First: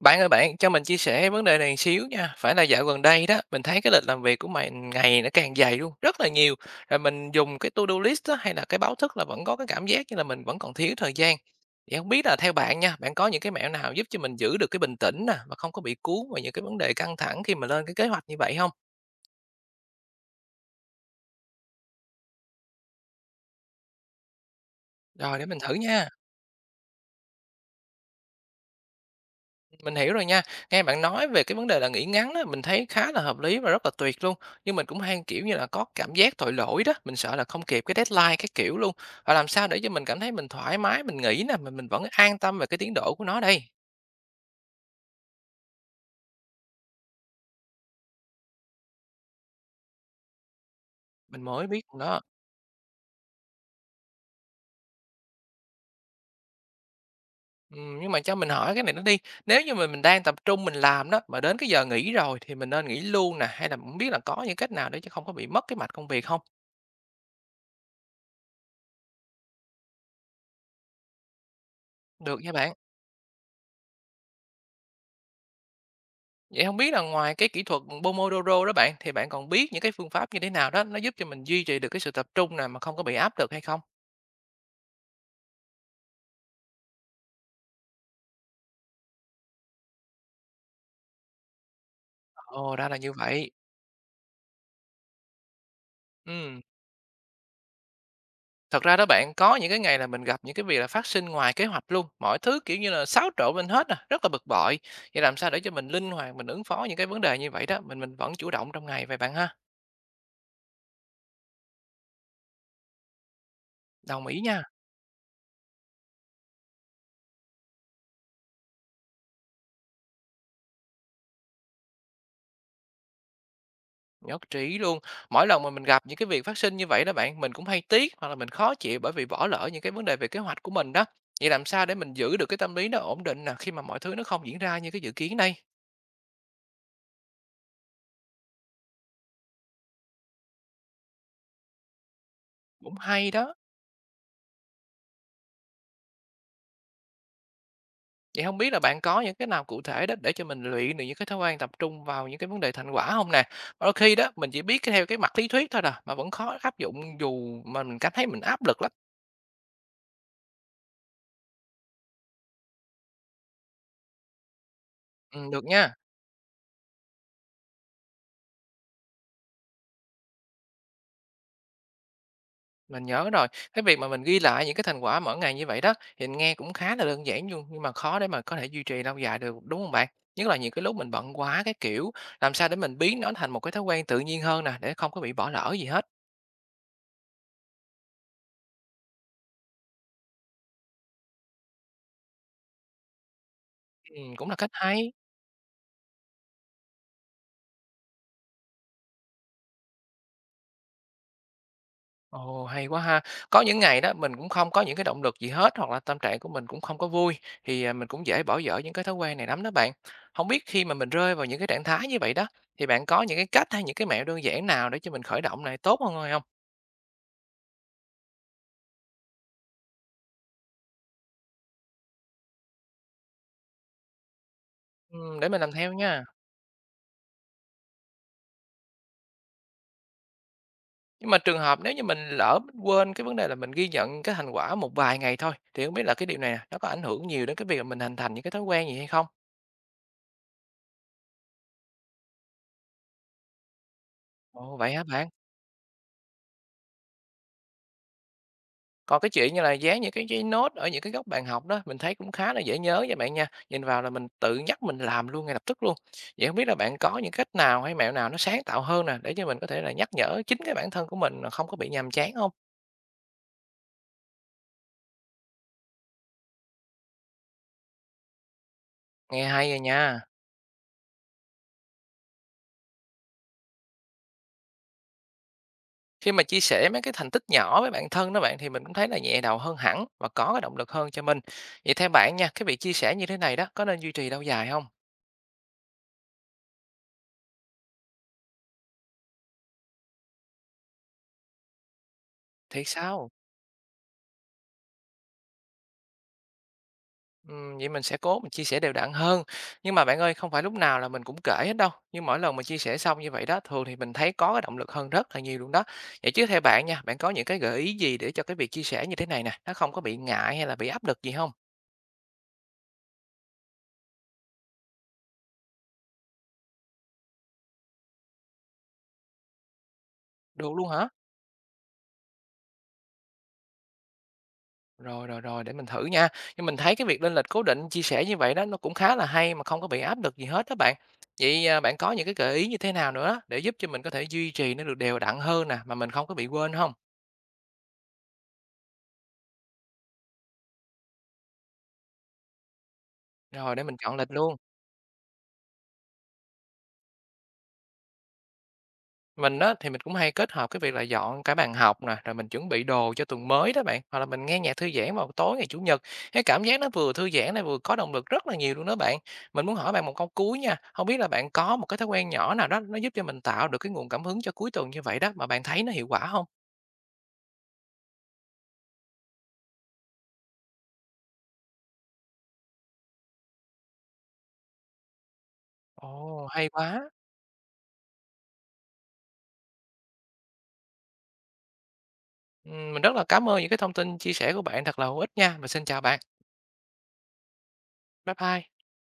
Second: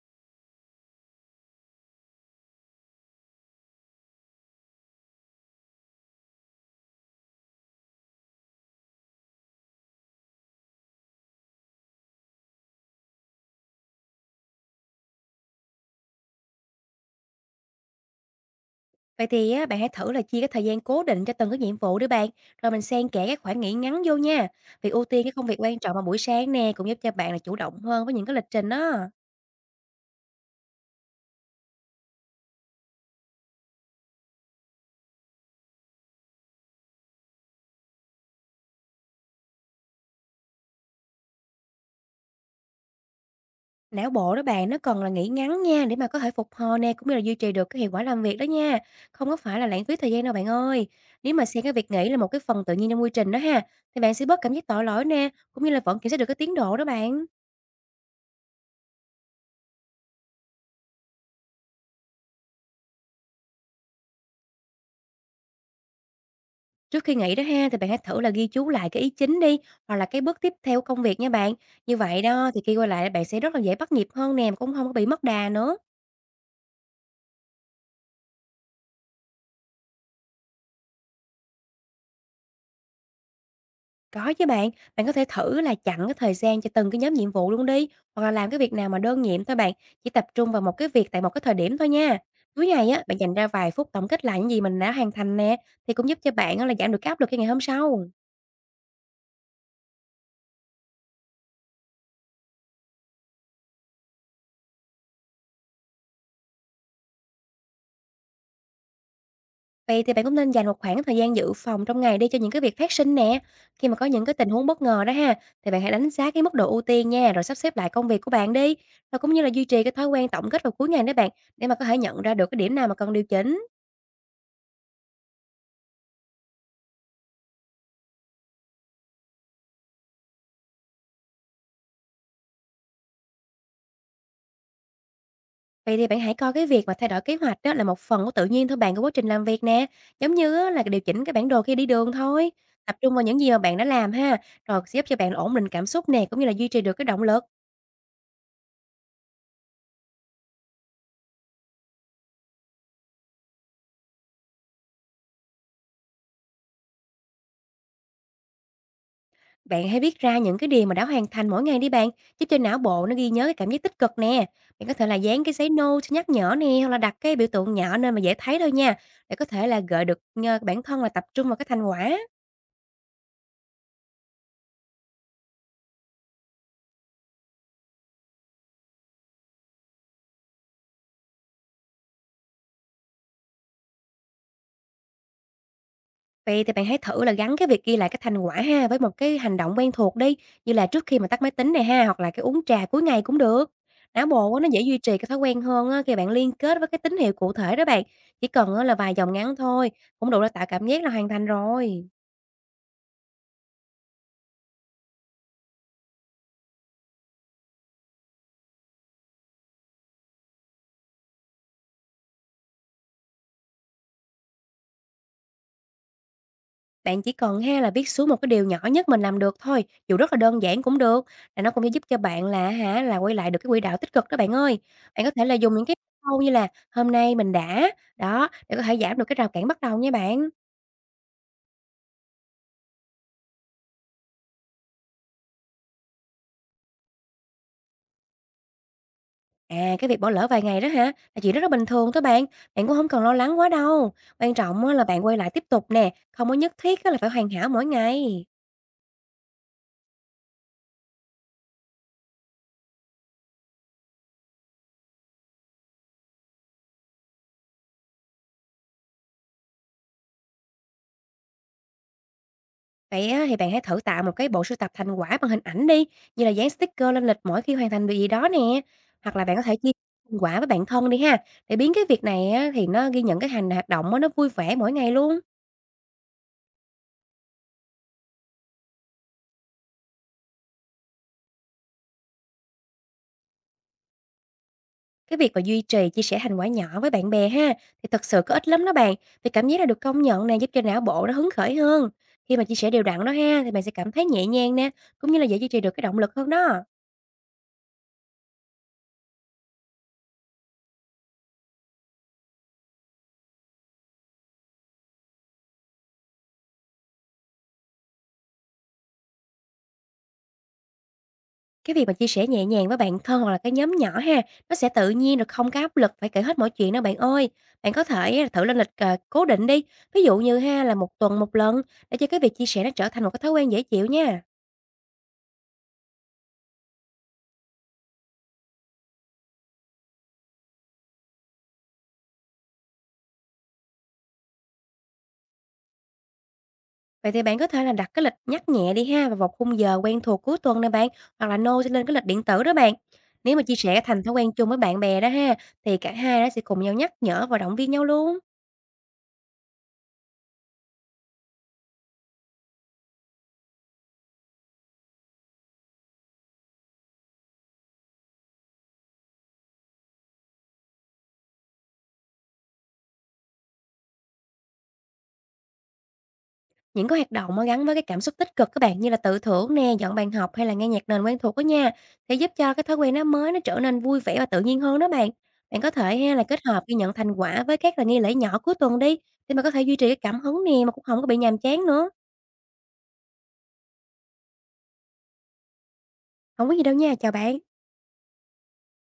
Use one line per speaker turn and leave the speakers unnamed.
Bạn ơi bạn, cho mình chia sẻ vấn đề này xíu nha. Phải là dạo gần đây đó, mình thấy cái lịch làm việc của mình ngày nó càng dày luôn, rất là nhiều. Rồi mình dùng cái to-do list đó hay là cái báo thức là vẫn có cái cảm giác như là mình vẫn còn thiếu thời gian. Thì không biết là theo bạn nha, bạn có những cái mẹo nào giúp cho mình giữ được cái bình tĩnh nè và không có bị cuốn vào những cái vấn đề căng thẳng khi mà lên cái kế hoạch như vậy không?
Vậy thì á, bạn hãy thử là chia cái thời gian cố định cho từng cái nhiệm vụ đi bạn, rồi mình xen kẽ các khoảng nghỉ ngắn vô nha. Việc ưu tiên cái
Rồi
công
để mình
việc
thử
quan trọng vào
nha.
buổi sáng nè, cũng giúp cho bạn là chủ động hơn với những cái lịch trình đó.
Mình hiểu rồi nha. Nghe bạn nói về cái vấn đề là nghỉ ngắn đó, mình thấy khá là hợp lý và rất là tuyệt luôn. Nhưng mình cũng hay kiểu như là có cảm giác tội lỗi đó, mình sợ là không kịp cái deadline cái kiểu luôn. Và làm sao để cho mình cảm thấy mình thoải mái, mình nghỉ nè, mình vẫn an tâm về cái tiến độ của nó đây.
Não bộ đó bạn, nó còn là nghỉ ngắn nha, để mà có thể phục hồi nè, cũng như là duy trì được cái hiệu quả làm việc đó nha. Không có phải là lãng phí thời gian đâu bạn ơi. Nếu
Mình
mà xem
mới
cái
biết
việc
luôn
nghỉ là
đó.
một cái phần tự nhiên trong quy trình đó ha, thì bạn sẽ bớt cảm giác tội lỗi nè, cũng như là vẫn kiểm soát được cái tiến độ đó bạn.
Nhưng mà cho mình hỏi cái này nó đi. Nếu như mình đang tập trung mình làm đó mà đến cái giờ nghỉ rồi thì mình nên nghỉ luôn nè hay là không biết là có những cách nào để cho không có bị mất cái mạch công việc không?
Trước khi nghỉ đó ha, thì bạn hãy thử là ghi chú lại cái ý chính đi, hoặc là cái bước tiếp theo của công việc nha bạn. Như vậy
Được
đó
nha
thì
bạn.
khi quay lại bạn sẽ rất là dễ bắt nhịp hơn nè, mà cũng không có bị mất đà nữa.
Vậy không biết là ngoài cái kỹ thuật Pomodoro đó bạn, thì bạn còn biết những cái phương pháp như thế nào đó, nó giúp cho mình duy trì được cái sự tập trung nè, mà không có bị áp lực hay không?
Có chứ bạn, bạn có thể thử là chặn cái thời gian cho từng cái nhóm nhiệm vụ luôn đi, hoặc là làm cái việc nào mà đơn nhiệm thôi bạn, chỉ tập trung vào một cái việc tại một cái thời điểm thôi nha. Cuối
Ồ, ra
ngày
là
á,
như
bạn dành ra
vậy.
vài phút tổng kết lại những gì mình đã hoàn thành nè, thì cũng giúp cho bạn
Ừm,
á là giảm được cái áp lực cho ngày hôm sau.
thật ra đó bạn, có những cái ngày là mình gặp những cái việc là phát sinh ngoài kế hoạch luôn, mọi thứ, kiểu như là, xáo trộn lên hết à, rất là bực bội. Vậy làm sao để cho mình linh hoạt, mình ứng phó những cái vấn đề như vậy đó, mình vẫn chủ động trong ngày vậy bạn ha?
Vậy thì bạn cũng nên dành một khoảng thời gian dự phòng trong ngày đi cho những cái việc phát sinh nè. Khi mà có những
Đồng
cái
ý
tình
nha.
huống bất ngờ đó ha, thì bạn hãy đánh giá cái mức độ ưu tiên nha, rồi sắp xếp lại công việc của bạn đi. Rồi cũng như là duy trì cái thói quen tổng kết vào cuối ngày đó bạn, để mà có thể nhận ra được cái điểm nào mà cần điều chỉnh.
Nhất trí luôn. Mỗi lần mà mình gặp những cái việc phát sinh như vậy đó bạn, mình cũng hay tiếc hoặc là mình khó chịu bởi vì bỏ lỡ những cái vấn đề về kế hoạch của mình đó. Vậy làm sao để mình giữ được cái tâm lý nó ổn định nè khi mà mọi thứ nó không diễn ra như cái dự kiến đây?
Vậy thì bạn hãy coi cái việc mà thay đổi kế hoạch đó là một phần của tự nhiên thôi bạn của quá trình làm việc nè. Giống như á, là điều chỉnh cái bản đồ khi đi đường thôi.
Cũng
Tập trung vào
hay
những gì
đó.
mà bạn đã làm ha, rồi sẽ giúp cho bạn ổn định cảm xúc nè, cũng như là duy trì được cái động lực.
Vậy không biết là bạn có những cái nào cụ thể đó để cho mình luyện được những cái thói quen tập trung vào những cái vấn đề thành quả không nè? Đôi khi đó mình chỉ biết cái theo cái mặt lý thuyết thôi rồi mà vẫn khó áp dụng dù mà mình cảm thấy mình áp lực lắm.
Bạn hãy viết ra những cái điều mà đã hoàn thành mỗi ngày đi bạn, giúp cho não bộ nó ghi nhớ cái cảm giác tích cực nè. Bạn có thể là
Ừ,
dán cái
được
giấy
nha.
note nhắc nhở nè, hoặc là đặt cái biểu tượng nhỏ nên mà dễ thấy thôi nha, để có thể là gợi được bản thân là tập trung vào cái thành quả.
Mình nhớ rồi, cái việc mà mình ghi lại những cái thành quả mỗi ngày như vậy đó, thì nghe cũng khá là đơn giản luôn nhưng mà khó để mà có thể duy trì lâu dài được, đúng không bạn? Nhất là những cái lúc mình bận quá cái kiểu, làm sao để mình biến nó thành một cái thói quen tự nhiên hơn nè, để không có bị bỏ lỡ gì hết.
Vậy thì bạn hãy thử là gắn cái việc ghi lại cái thành quả ha với một cái hành động quen thuộc đi, như là trước khi mà tắt máy tính này ha, hoặc là cái uống trà cuối ngày cũng được. Não
Cũng
bộ
là
á, nó
cách
dễ duy
hay.
trì cái thói quen hơn á, khi bạn liên kết với cái tín hiệu cụ thể đó bạn. Chỉ cần á là vài dòng ngắn thôi, cũng đủ để tạo cảm giác là hoàn thành rồi.
Ồ, hay quá ha! Có những ngày đó mình cũng không có những cái động lực gì hết hoặc là tâm trạng của mình cũng không có vui, thì, à, mình cũng dễ bỏ dở những cái thói quen này lắm đó bạn. Không biết khi mà mình rơi vào những cái trạng thái như vậy đó, thì bạn có những cái cách hay những cái mẹo đơn giản nào để cho mình khởi động này tốt hơn không?
Bạn chỉ cần ha là viết xuống một cái điều nhỏ nhất mình làm được thôi, dù rất là đơn giản cũng được, là nó cũng sẽ giúp cho bạn là hả, là quay lại được cái quỹ đạo tích cực đó bạn ơi. Bạn có thể
Để
là
mình làm
dùng những
theo
cái
nha.
câu như là "Hôm nay mình đã", đó, để có thể giảm được cái rào cản bắt đầu nha bạn.
Nhưng mà trường hợp nếu như mình lỡ mình quên cái vấn đề là mình ghi nhận cái thành quả một vài ngày thôi, thì không biết là cái điều này nè, nó có ảnh hưởng nhiều đến cái việc mà mình hình thành những cái thói quen gì hay không?
À, cái việc bỏ lỡ vài ngày đó hả, là chuyện rất là bình thường thôi bạn, bạn cũng không cần lo lắng quá đâu. Quan
Ồ,
trọng
vậy
á là
hả
bạn
bạn?
quay lại tiếp tục nè, không có nhất thiết á là phải hoàn hảo mỗi ngày.
Còn cái chuyện như là dán những cái giấy nốt ở những cái góc bàn học đó, mình thấy cũng khá là dễ nhớ nha bạn nha. Nhìn vào là mình tự nhắc mình làm luôn ngay lập tức luôn. Vậy hông biết là bạn có những cách nào hay mẹo nào nó sáng tạo hơn nè, để cho mình có thể là nhắc nhở chính cái bản thân của mình là không có bị nhàm chán không?
Vậy á, thì bạn hãy thử tạo một cái bộ sưu tập thành quả bằng hình ảnh đi, như là dán sticker lên lịch mỗi khi hoàn thành việc gì đó nè. Hoặc là
Nghe
bạn có
hay
thể
rồi
chia
nha.
thành quả với bạn thân đi ha, để biến cái việc này á, thì nó ghi nhận cái hành hoạt động á, nó vui vẻ mỗi ngày luôn.
Khi mà chia sẻ mấy cái thành tích nhỏ với bạn thân đó bạn thì mình cũng thấy là nhẹ đầu hơn hẳn và có cái động lực hơn cho mình. Vậy theo bạn nha, cái việc chia sẻ như thế này đó có nên duy trì lâu dài không?
Cái việc mà duy trì chia sẻ thành quả nhỏ với bạn bè ha, thì thật sự có ích lắm đó bạn. Vì cảm giác là được công nhận này giúp cho não bộ nó hứng khởi hơn. Khi mà chia
Thiệt
sẻ đều đặn
sao?
đó ha, thì bạn sẽ cảm thấy nhẹ nhàng nè, cũng như là dễ duy trì được cái động lực hơn đó.
Vậy mình sẽ cố mình chia sẻ đều đặn hơn. Nhưng mà bạn ơi, không phải lúc nào là mình cũng kể hết đâu. Nhưng mỗi lần mà chia sẻ xong như vậy đó, thường thì mình thấy có cái động lực hơn rất là nhiều luôn đó. Vậy chứ theo bạn nha, bạn có những cái gợi ý gì để cho cái việc chia sẻ như thế này nè, nó không có bị ngại hay là bị áp lực gì không?
Cái việc mà chia sẻ nhẹ nhàng với bạn thân hoặc là cái nhóm nhỏ ha, nó sẽ tự nhiên rồi không có áp lực phải kể hết mọi chuyện đâu bạn ơi. Bạn có thể thử lên lịch, cố định đi, ví dụ như
Được
ha
luôn
là một
hả?
tuần một lần để cho cái việc chia sẻ nó trở thành một cái thói quen dễ chịu nha.
Rồi, rồi, rồi, để mình thử nha. Nhưng mình thấy cái việc lên lịch cố định chia sẻ như vậy đó nó cũng khá là hay mà không có bị áp lực gì hết đó bạn. Vậy à, bạn có những cái gợi ý như thế nào nữa để giúp cho mình có thể duy trì nó được đều đặn hơn nè mà mình không có bị quên không?
Vậy thì bạn có thể là đặt cái lịch nhắc nhẹ đi ha, vào một khung giờ quen thuộc cuối tuần nè bạn, hoặc là nô lên cái lịch điện tử đó bạn. Nếu mà chia
Rồi để mình
sẻ
chọn
thành
lịch
thói quen
luôn.
chung với bạn bè đó ha, thì cả hai nó sẽ cùng nhau nhắc nhở và động viên nhau luôn.
Mình á, thì mình cũng hay kết hợp cái việc là dọn cả bàn học nè, rồi mình chuẩn bị đồ cho tuần mới đó bạn, hoặc là mình nghe nhạc thư giãn vào tối ngày Chủ nhật. Cái cảm giác nó vừa thư giãn này vừa có động lực rất là nhiều luôn đó bạn. Mình muốn hỏi bạn một câu cuối nha, không biết là bạn có một cái thói quen nhỏ nào đó nó giúp cho mình tạo được cái nguồn cảm hứng cho cuối tuần như vậy đó, mà bạn thấy nó hiệu quả không?
Những cái hoạt động mà gắn với cái cảm xúc tích cực các bạn, như là tự thưởng nè, dọn bàn học hay là nghe nhạc nền quen thuộc á nha, sẽ giúp cho cái thói quen nó mới nó trở nên vui vẻ và tự nhiên hơn đó bạn. Bạn có thể ha là
Ồ,
kết
hay
hợp ghi
quá!
nhận thành quả với các là nghi lễ nhỏ cuối tuần đi, để mà có thể duy trì cái cảm hứng nè mà cũng không có bị nhàm chán nữa.
Mình rất là cảm ơn những cái thông tin chia sẻ của bạn thật là hữu ích nha. Mình xin chào bạn.
Không có gì đâu nha, chào bạn.
Bye bye.